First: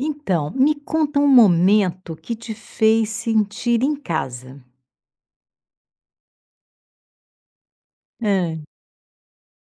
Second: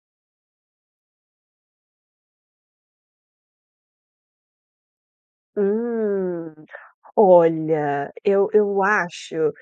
Então, me conta um momento que te fez sentir em casa. Hum, Olha, eu Hã, eu acho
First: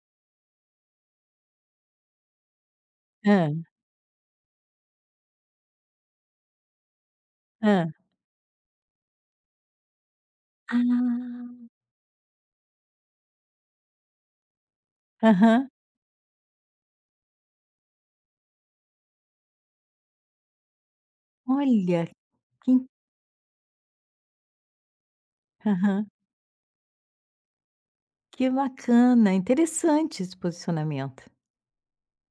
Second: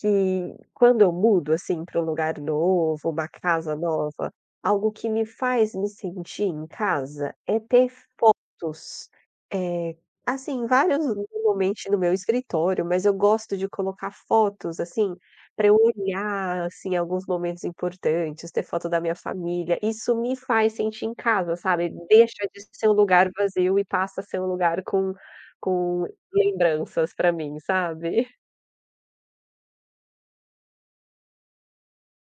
que quando eu mudo, assim, para um lugar novo, uma hã, casa nova, algo que me faz me sentir em casa é ter hã. fotos, eh, assim, vários Ah, normalmente no meu escritório, mas eu gosto de colocar fotos, assim, para Aham. eu olhar, assim, em alguns momentos importantes, ter foto da minha família. Isso me faz sentir em casa, sabe. olha, Deixa de que in ser um lugar vazio e passa a ser um lugar com com Aham. Lembranças pra mim, sabe? Que bacana, interessante esse posicionamento.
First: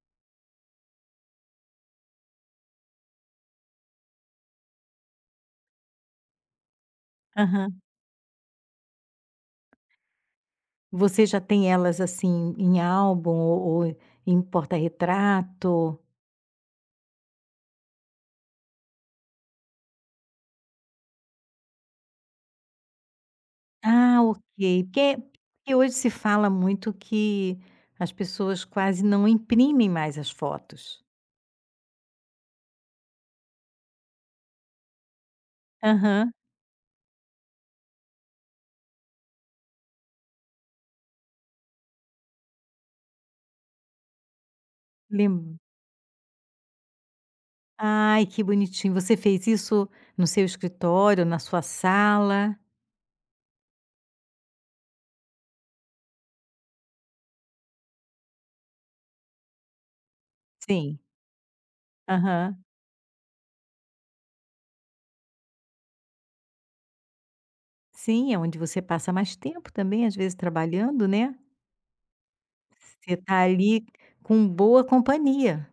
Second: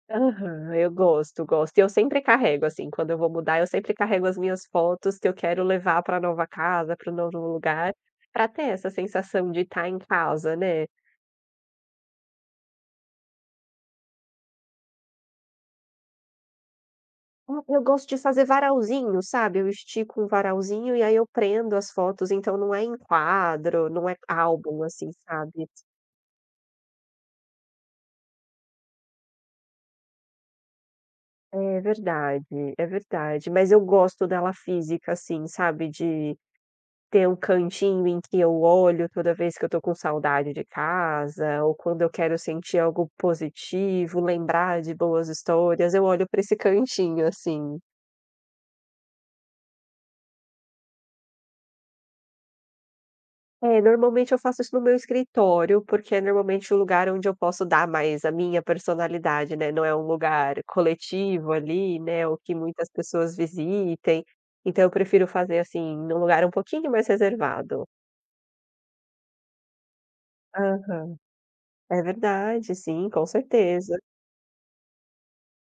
Aham, eu gosto, gosto. E eu sempre carrego, assim, quando eu vou mudar, eu sempre carrego as minhas fotos que eu quero levar pra nova casa, para o novo Aham. lugar, pra ter essa sensação de estar em casa, né. Você já tem elas, assim, em álbum ou em porta-retrato? Eu gosto de fazer varalzinho, sabe? Eu estico um varalzinho e aí eu prendo as fotos, então não é em quadro, não é Ah, ok, álbum, assim, porque sabe? porque hoje se fala muito que as pessoas quase não imprimem mais as fotos. É verdade, é verdade. Mas eu gosto dela física, assim, sabe, Aham. de ter um cantinho em que eu olho toda vez que eu estou com saudade de casa, ou quando eu quero sentir algo positivo, lembrar de boas Lem histórias, eu olho para esse cantinho, assim. Ai, que bonitinho. Você fez isso no seu escritório, na sua sala? É, normalmente eu faço isso no meu escritório, porque é normalmente o lugar onde eu posso dar mais a minha personalidade, né, não é um lugar Sim. coletivo ali, né, ou que Aham. muitas pessoas visitem, então eu prefiro fazer, assim, num lugar um pouquinho mais reservado. Sim, é onde você passa mais tempo também, às vezes, trabalhando, Aham. né. É verdade, sim, Você com está ali certeza. com boa companhia.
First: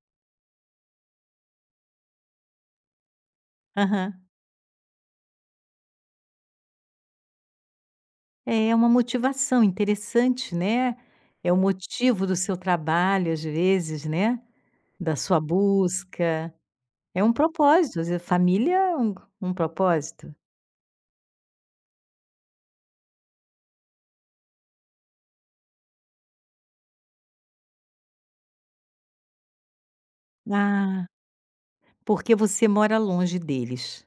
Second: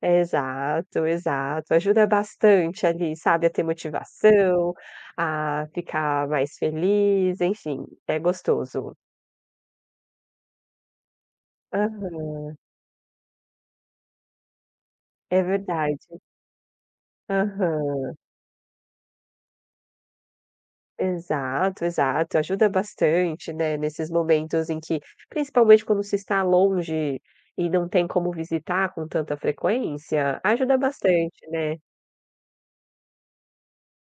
Exato, exato. Ajuda bastante ali, sabe, a ter Aham. motivação, a ficar mais feliz, enfim, é É uma gostoso. motivação interessante, né. É o motivo do Aham, seu trabalho, às vezes, né, da sua é verdade. busca. É um propósito, às Aham. vezes família é um propósito. Exato, exato. Ajuda bastante, né, nesses momentos em que principalmente quando se está longe e não tem como visitar com tanta frequência, ajuda Ah, bastante, né. porque você mora longe deles.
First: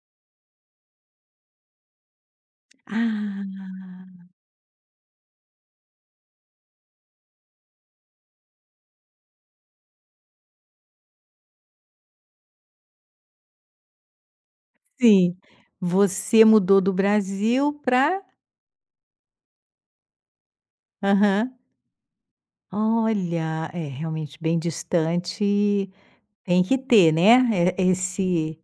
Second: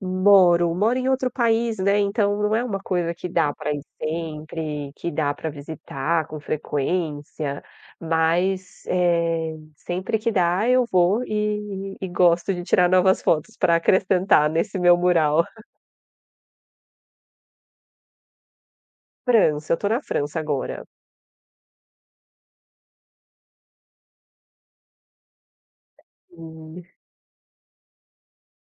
Moro, moro em outro país, né, então não é uma coisa que dá Ah. pra ir sempre, que dá pra visitar com frequência, mas, sempre que dá eu vou e gosto de tirar novas fotos pra acrescentar nesse meu Sim, mural. você mudou do Brasil para França, eu tô na França agora. aham. Olha, é realmente bem distante, tem que ter, né, esse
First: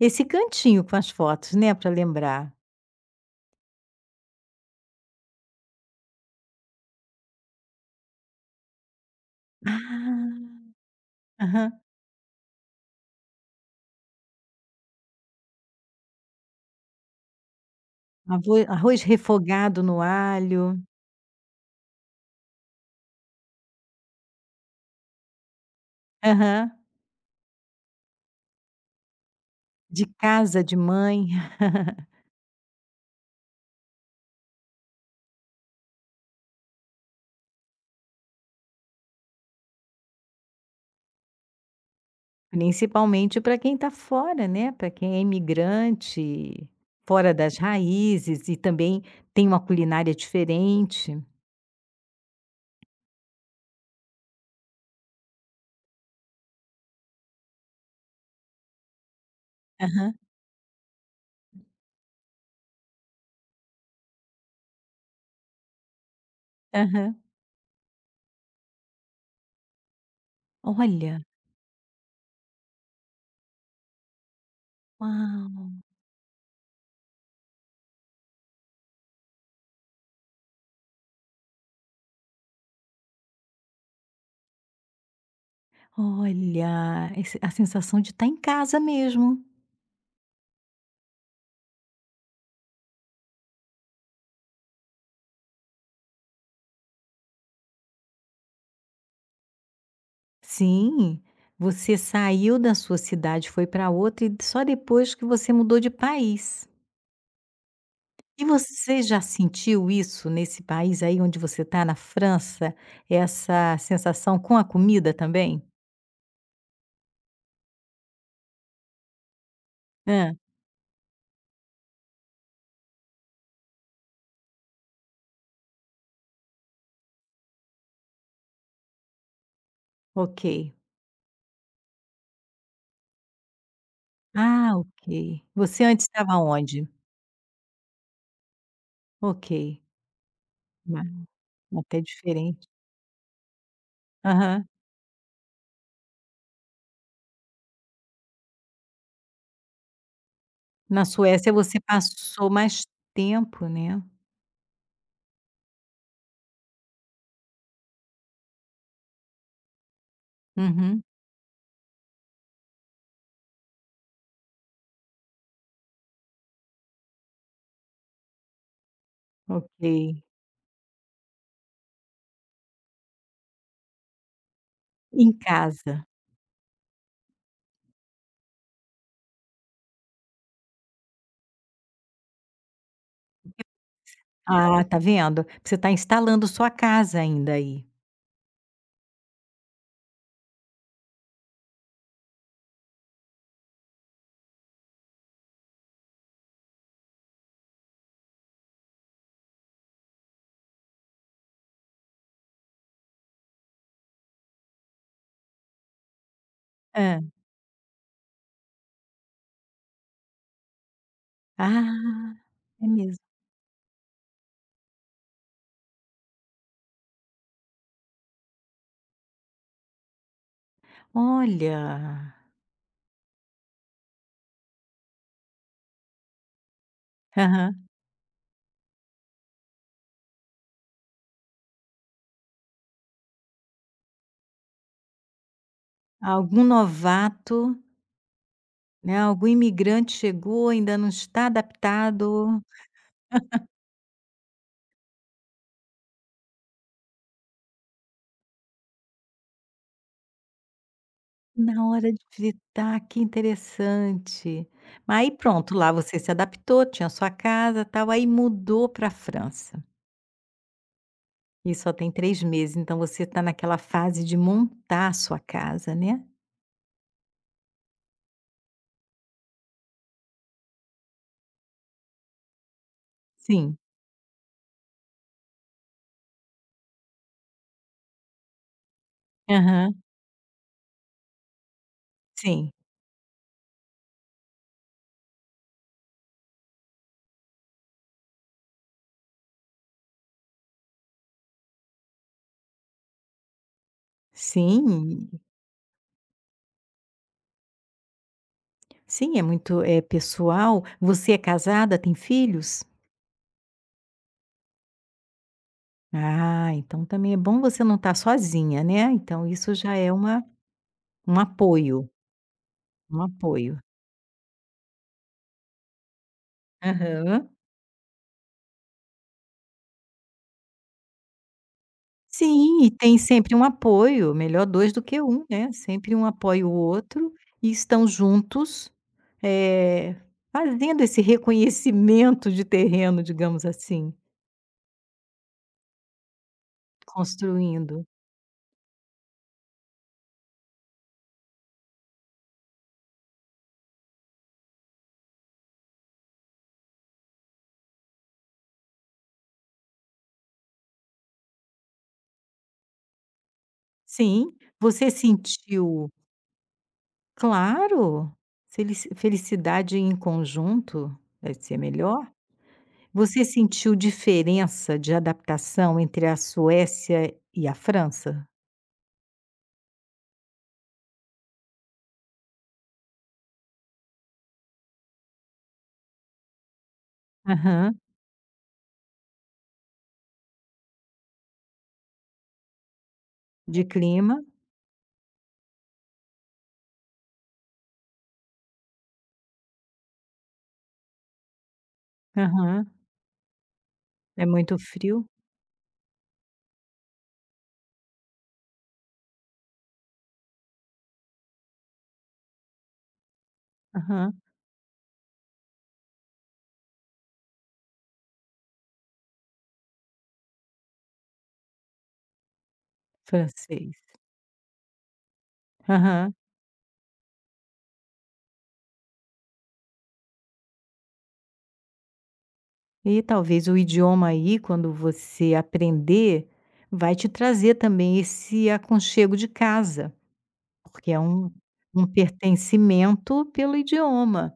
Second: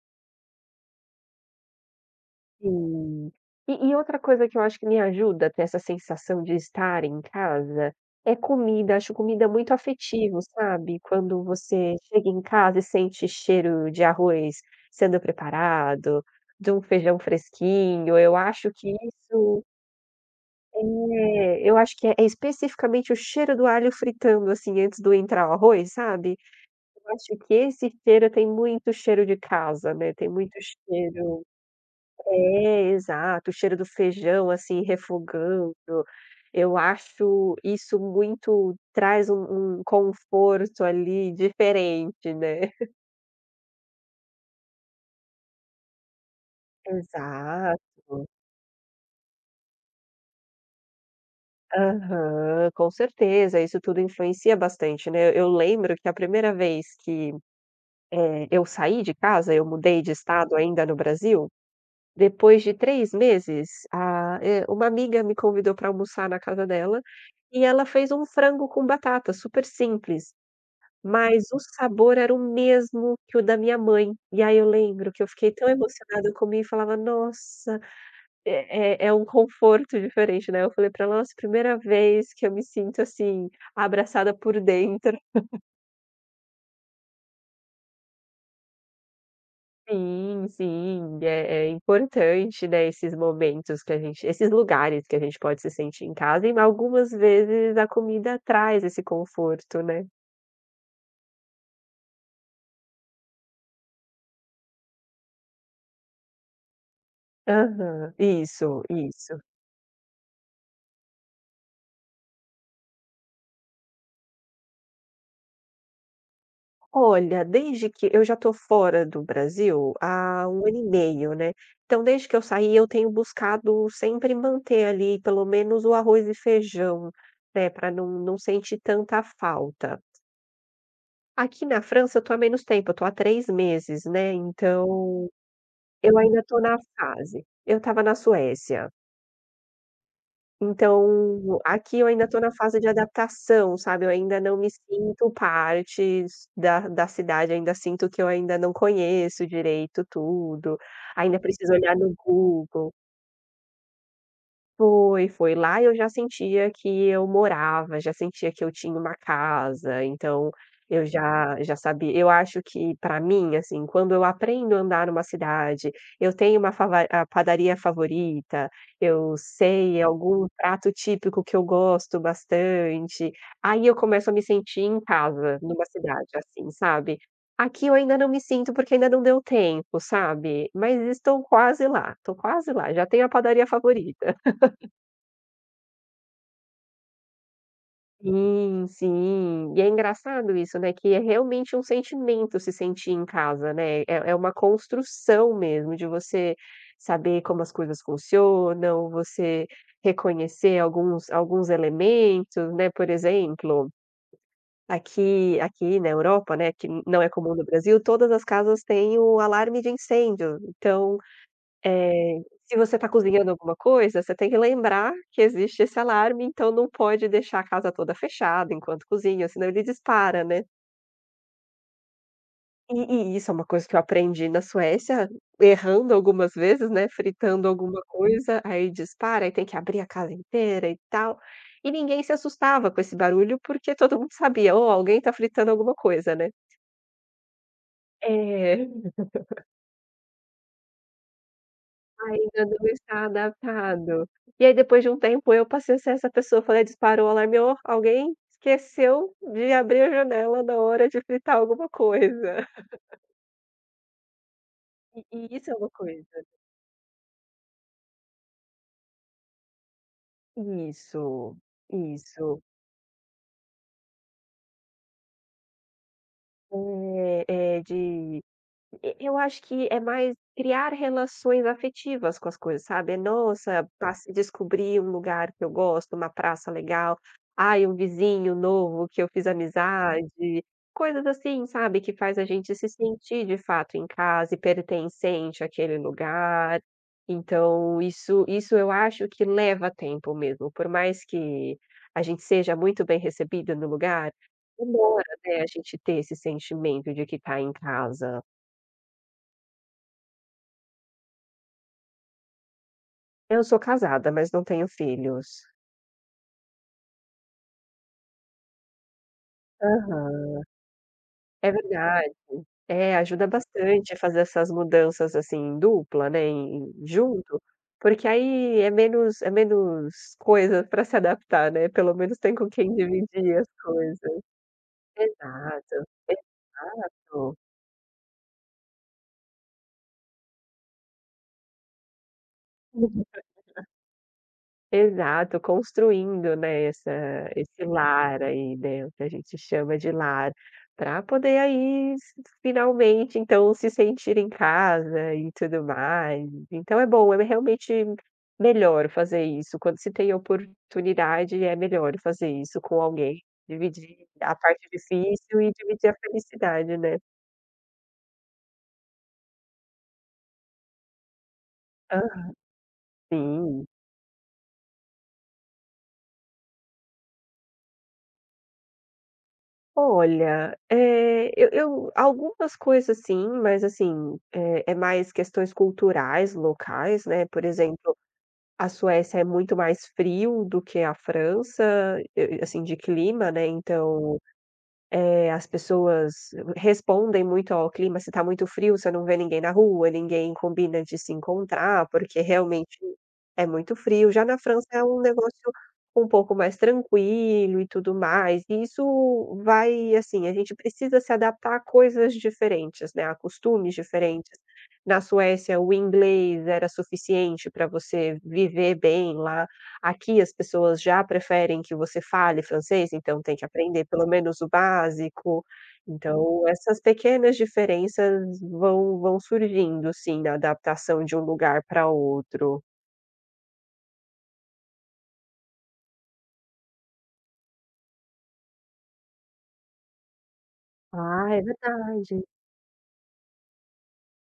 esse cantinho com as fotos, né, para lembrar. Sim. E outra coisa que eu acho que me ajuda a ter essa sensação de estar em casa, é comida. Acho comida muito afetivo, Ah, sabe. Quando aham. você chega em casa e sente cheiro de arroz sendo preparado, de um feijão fresquinho, eu Arvo acho que arroz refogado no alho. Eu acho que é especificamente o cheiro do alho fritando, assim, antes do entrar o arroz, sabe. Aham. Eu acho que esse cheiro tem muito cheiro de casa, De né, tem muito casa de mãe. cheiro. É, exato, o cheiro do feijão, assim, refogando, eu acho isso muito traz um conforto ali diferente, né. Principalmente para quem está fora, né, para quem é imigrante, fora das Exato. raízes e também tem uma culinária diferente. Aham, com certeza, isso tudo influencia bastante, né. Eu lembro que a primeira vez que, eu saí de casa, eu mudei de estado ainda no Brasil, depois de 3 meses, uma amiga me convidou para almoçar na casa dela, Aham. e ela fez um frango com batata, super simples. Olha, Mas o sabor era o mesmo que o da minha mãe. E aí eu lembro que eu fiquei tão uau, emocionada, eu comi e falava: "Nossa", é é é um conforto diferente, né. Eu falei pra ela: "Nossa, primeira vez que eu me sinto, assim, abraçada por dentro". olha, esse a sensação de estar em casa mesmo. Sim, sim, é é importante, né, esses momentos que a gente esses lugares que a gente pode se sentir em casa e algumas vezes a comida traz esse conforto, né. Sim, você saiu da sua cidade, foi para outra e só depois que você mudou de país. Aham, E isso, você já isso. sentiu isso nesse país aí onde você está, na França, essa sensação com a comida também? Olha, desde que eu já estou fora do Brasil Ah, há um ano e meio, né. Então desde que eu saí eu tenho buscado sempre manter ali pelo menos o arroz e feijão, né, para não sentir tanta falta. ok. Aqui na França eu estou há menos tempo, eu estou há 3 meses, né, Ah, então ok. Você antes eu estava ainda estou na onde? fase. Eu estava na Suécia. Ok, ma Então, aqui até eu ainda estou na diferente. fase de adaptação, sabe, eu ainda não Aham. me sinto parte da cidade, ainda sinto que eu ainda não conheço direito tudo, Na ainda Suécia preciso você olhar no passou mais Google. tempo, né. Foi, foi. Lá eu já sentia que eu morava, já sentia que eu tinha uma casa, então Uhum, eu já sabia. Eu acho que para mim, assim, quando eu aprendo a andar numa cidade, eu tenho uma fava a padaria favorita, eu ok. sei algum prato típico que eu gosto bastante, aí eu começo a me sentir em Em casa numa casa. cidade, assim, sabe. Aqui eu ainda não me sinto, porque ainda não deu tempo, sabe, mas estou quase lá, já tenho a padaria favorita. Ah, tá vendo? Você está instalando sua casa ainda aí. Sim, sim. E é engraçado isso, né, que é realmente um sentimento se sentir em casa, né, é é uma construção mesmo de você saber como as coisas funcionam, você reconhecer alguns elementos, né, por exemplo, aqui na Europa, né, que não Hã. é comum no Brasil, todas as casas têm o alarme de incêndio, então Ah, eh, se é você está mesmo. cozinhando alguma coisa, você tem que lembrar que existe esse alarme, então não pode deixar a casa toda fechada enquanto cozinha, senão ele dispara, né. Olha. E isso é uma coisa que eu aprendi na Suécia, errando algumas vezes, né, fritando Aham. alguma coisa, aí dispara, aí tem que abrir a casa inteira e tal. E ninguém se assustava com esse barulho, porque todo mundo sabia: "Oh, alguém está fritando alguma coisa", né. Algum novato, É. né, algum imigrante chegou, ainda não está adaptado, Ainda não está adaptado. E aí depois de um tempo eu passei a ser essa pessoa, falei: "Disparou o alarme, ó, alguém esqueceu de abrir a janela na hora de fritar na alguma hora de coisa". visitar, que interessante. Aí E isso é pronto, uma lá você se coisa. adaptou, tinha sua casa, tal, aí mudou para a França. Isso, E só tem 3 isso. meses, então você está naquela fase de montar a sua casa, né. é eh, de E eu acho que é mais criar relações afetivas com as coisas, sabe, é: Sim. "Nossa, passe descobri um lugar que eu gosto, uma praça legal. Ai, um vizinho novo que eu fiz Aham. amizade", coisas assim, sabe, que faz a Sim. gente se sentir de fato em casa e pertencente àquele lugar. Então isso eu acho que leva tempo mesmo, por mais que a gente seja muito bem recebida no lugar, demora, Sim, né, a gente ter esse sentimento de que está em casa. sim, é muito, é pessoal. Você é casada, tem filhos? Eu sou casada, mas não tenho filhos. Ah, então também é bom você não estar sozinha, né. Então isso já é uma Aham. um É apoio, verdade. É, um ajuda apoio. bastante fazer essas mudanças, assim, em dupla, né, em Aham. junto, porque aí é menos coisa pra se adaptar, né, pelo menos tem com Sim, e quem tem sempre dividir um as apoio, coisas. melhor 2 do que um, né, Exato, sempre um apoia o outro exato. e estão juntos, eh, fazendo esse reconhecimento de terreno, digamos assim, Exato, construindo, né, essa esse construindo. lar aí, né, o que a gente chama de lar, para poder aí s finalmente, então, se sentir em casa e tudo mais. Então é bom, é realmente melhor fazer isso, quando se tem oportunidade, é melhor fazer isso com alguém, dividir Sim, a parte você difícil e dividir sentiu a felicidade, né. claro, felicidade em conjunto vai ser melhor. Hã, Você sim. sentiu diferença de adaptação entre a Suécia e a França? Olha, eu algumas coisas sim, mas assim, é mais questões culturais, locais, né, por Aham. exemplo, a Suécia é muito mais frio do que a França, e assim, de clima, né, De então clima? As pessoas respondem muito ao clima, se está muito frio, você não vê ninguém na rua, ninguém combina de se encontrar, porque Aham. realmente é muito frio. Já É na muito França é um frio? negócio um pouco mais tranquilo e tudo mais, e isso vai assim, a gente precisa se adaptar a coisas diferentes, né, a costumes Aham. diferentes. Na Suécia, o inglês era suficiente para você viver bem lá. Aqui as pessoas já preferem que você fale francês, então tem que Francês. aprender pelo menos o básico. Aham. Então essas pequenas diferenças vão surgindo, sim, na adaptação de um lugar para outro. E talvez o idioma aí, quando você aprender, vai te trazer também esse aconchego de casa, porque é Ah, um é um verdade. pertencimento pelo idioma.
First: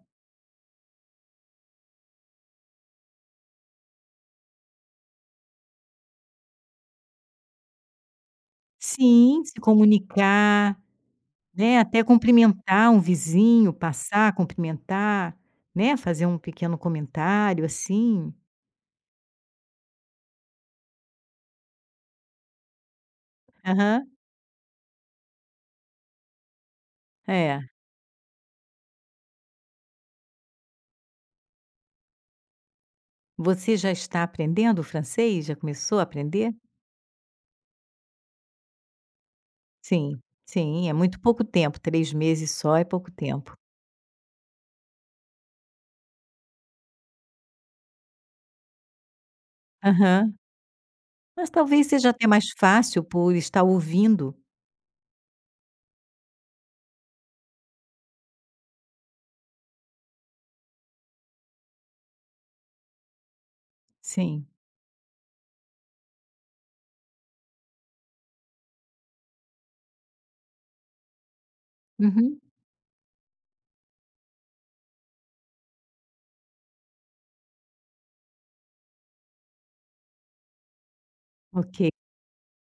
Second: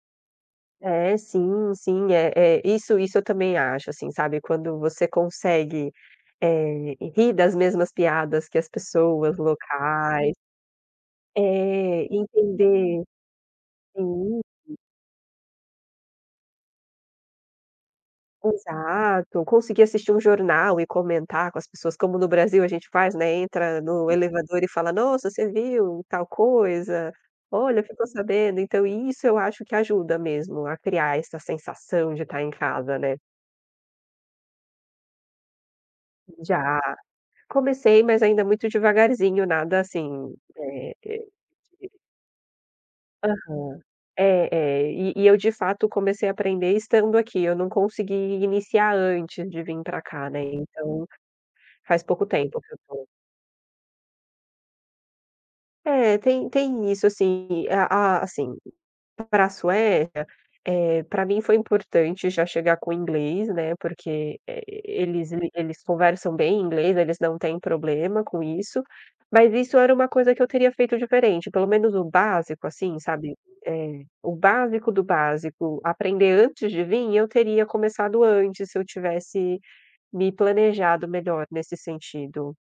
É, sim, sim, é isso eu também acho, assim, sabe, quando você consegue, rir das mesmas piadas que as pessoas Sim, se locais. comunicar, né, até É, cumprimentar um entender vizinho, passar, sim. cumprimentar, né, fazer um pequeno comentário, assim. Exato, conseguir assistir um jornal e comentar com as pessoas, como no Brasil a gente faz, né, entra no Aham. elevador e fala: "Nossa, você viu tal coisa? É. Olha, ficou sabendo?". Então isso eu acho que ajuda mesmo a criar essa sensação de estar em casa, né. Você já está aprendendo o francês? Já começou a aprender? Já, comecei, mas ainda muito devagarzinho, nada Sim, assim, sim, é eh muito eh pouco tempo, três meses só é pouco tempo. Aham. É, é, e eu de fato comecei a aprender estando aqui, eu não consegui iniciar antes de vir para cá, Aham. né, então Mas talvez faz seja pouco até mais tempo que eu fácil tô. por estar ouvindo. É, tem isso, assim, a assim, pra Suécia, pra mim foi importante já chegar com inglês, né, porque, Sim. Eles conversam bem inglês, eles não têm problema com isso, mas isso era uma coisa que eu teria feito diferente, pelo menos o Uhum. básico, assim, sabe, o básico do básico, aprender antes de vir eu teria começado antes, se eu tivesse me planejado melhor nesse Ok. sentido.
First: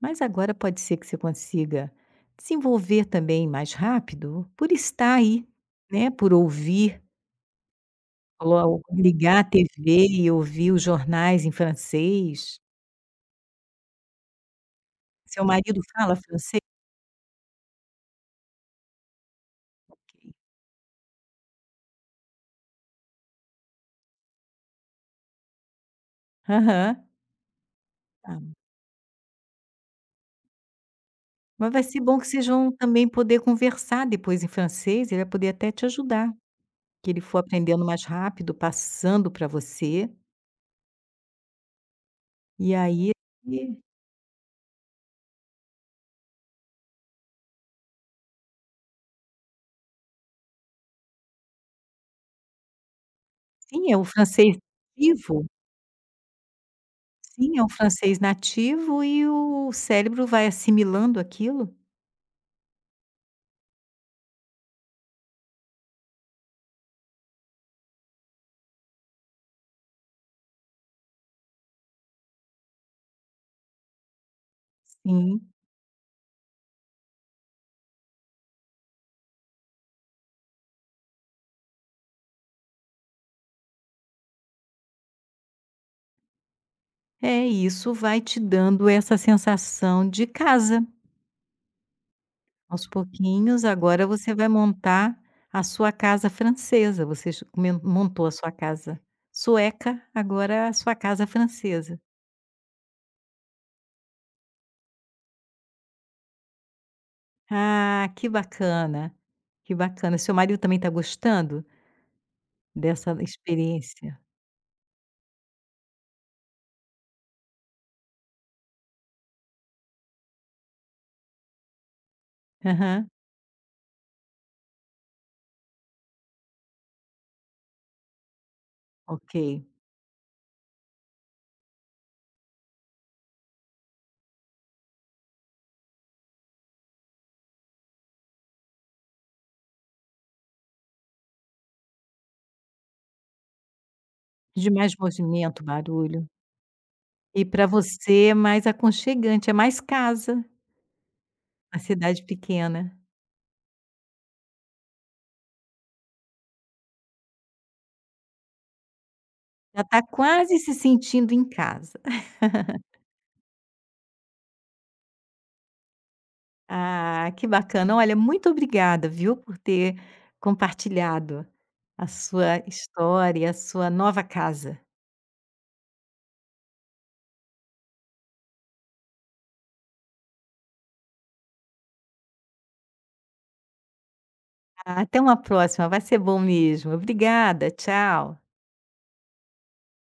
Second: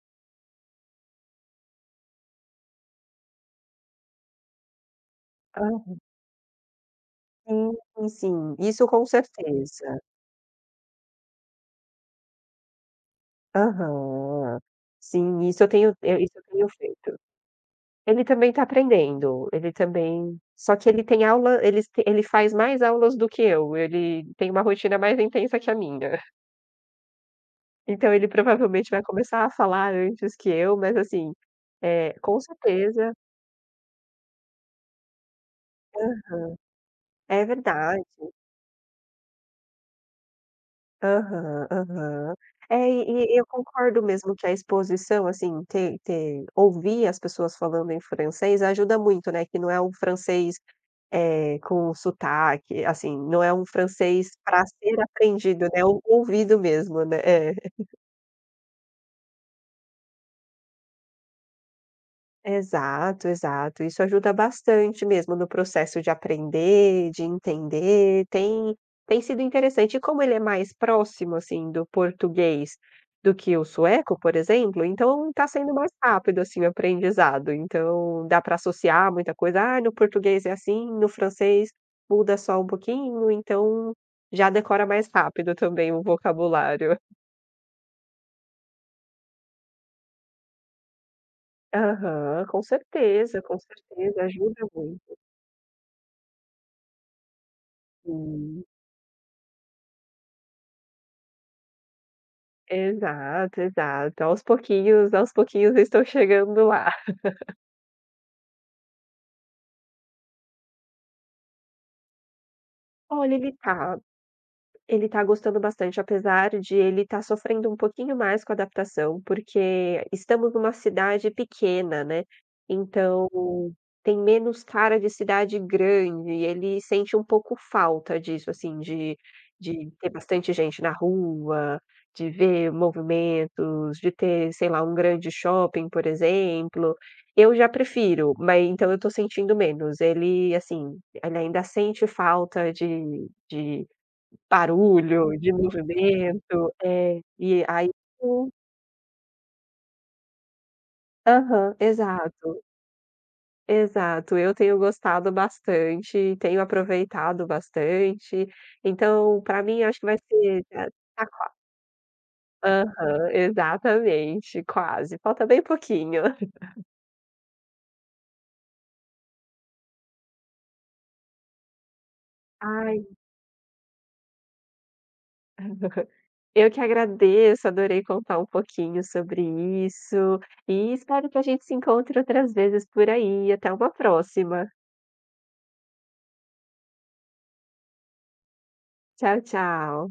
Mas agora pode ser que você consiga desenvolver também mais rápido por estar aí, Ah, né, por ouvir, sim, sim, sim, colo isso com ligar a certeza. TV e ouvir os jornais em francês. Aham. Sim, Seu marido fala isso eu francês? tenho feito. Ele também tá aprendendo, ele Ok. também só que ele tem aula ele faz mais aulas do que eu, ele tem uma rotina mais intensa que a minha. Aham. Então ele Tá. provavelmente vai começar a falar antes que eu, mas assim, Mas vai ser bom que com vocês vão também certeza. poder conversar depois em francês, ele vai poder até te ajudar. Aham. Que ele for É aprendendo verdade. mais rápido, passando para você, Aham, aham. e É, aí e eu ele concordo mesmo que a exposição, assim, ter ter ouvir as pessoas falando em francês ajuda muito, né, que não é um francês. É, com sotaque, assim, não é um sim, é o francês francês para ser vivo. aprendido, né, ou ouvido mesmo, né. É. Sim, é o francês nativo e o cérebro vai assimilando aquilo. Exato, exato. Isso ajuda bastante mesmo no processo de aprender, de entender. Tem sido interessante. E como ele é mais próximo, assim, do português do que o sueco, por exemplo, então está Sim. sendo mais rápido, assim, o aprendizado. Então dá para associar muita coisa. "Ah, no português é assim, no francês muda só um pouquinho", então já decora mais rápido também o vocabulário. É, isso vai te dando essa sensação de casa. Aham, com Aos certeza, com pouquinhos, agora certeza. você vai Ajuda muito. montar a sua casa francesa. Você j men montou a sua Sim. casa sueca, agora a sua casa francesa. Exato, exato. Aos pouquinhos eu estou chegando lá. Ah, que bacana, que bacana. Seu marido também está gostando? Dessa Olha, experiência. Ele tá gostando bastante, apesar de ele estar sofrendo um pouquinho mais com a adaptação, porque estamos numa cidade pequena, né, Aham, então tem menos cara de cidade grande e ele sente um pouco falta disso, assim, de ok. de ter bastante gente na rua, de ver movimentos, de ter, sei lá, um grande shopping, por exemplo. Eu já prefiro, mas então eu tô sentindo menos. Ele, assim, ele ainda sente falta de De mais barulho, de movimento, barulho. movimento, é, E e para aí você é eu mais aconchegante, é mais casa, aham, a cidade exato, pequena. exato. Eu tenho gostado bastante, tenho aproveitado bastante, então pra mim Já acho está que vai quase ser se tá tá sentindo em qua casa. aham, exatamente, quase, falta bem pouquinho. Ah, que bacana. Olha, muito obrigada, viu, por ter compartilhado a sua Ai, história e a sua nova casa. eu que agradeço, adorei contar um pouquinho sobre isso, e espero que a gente se encontre outras vezes por aí, até uma próxima. Até uma próxima, vai ser bom mesmo. Obrigada, tchau. Tchau, tchau.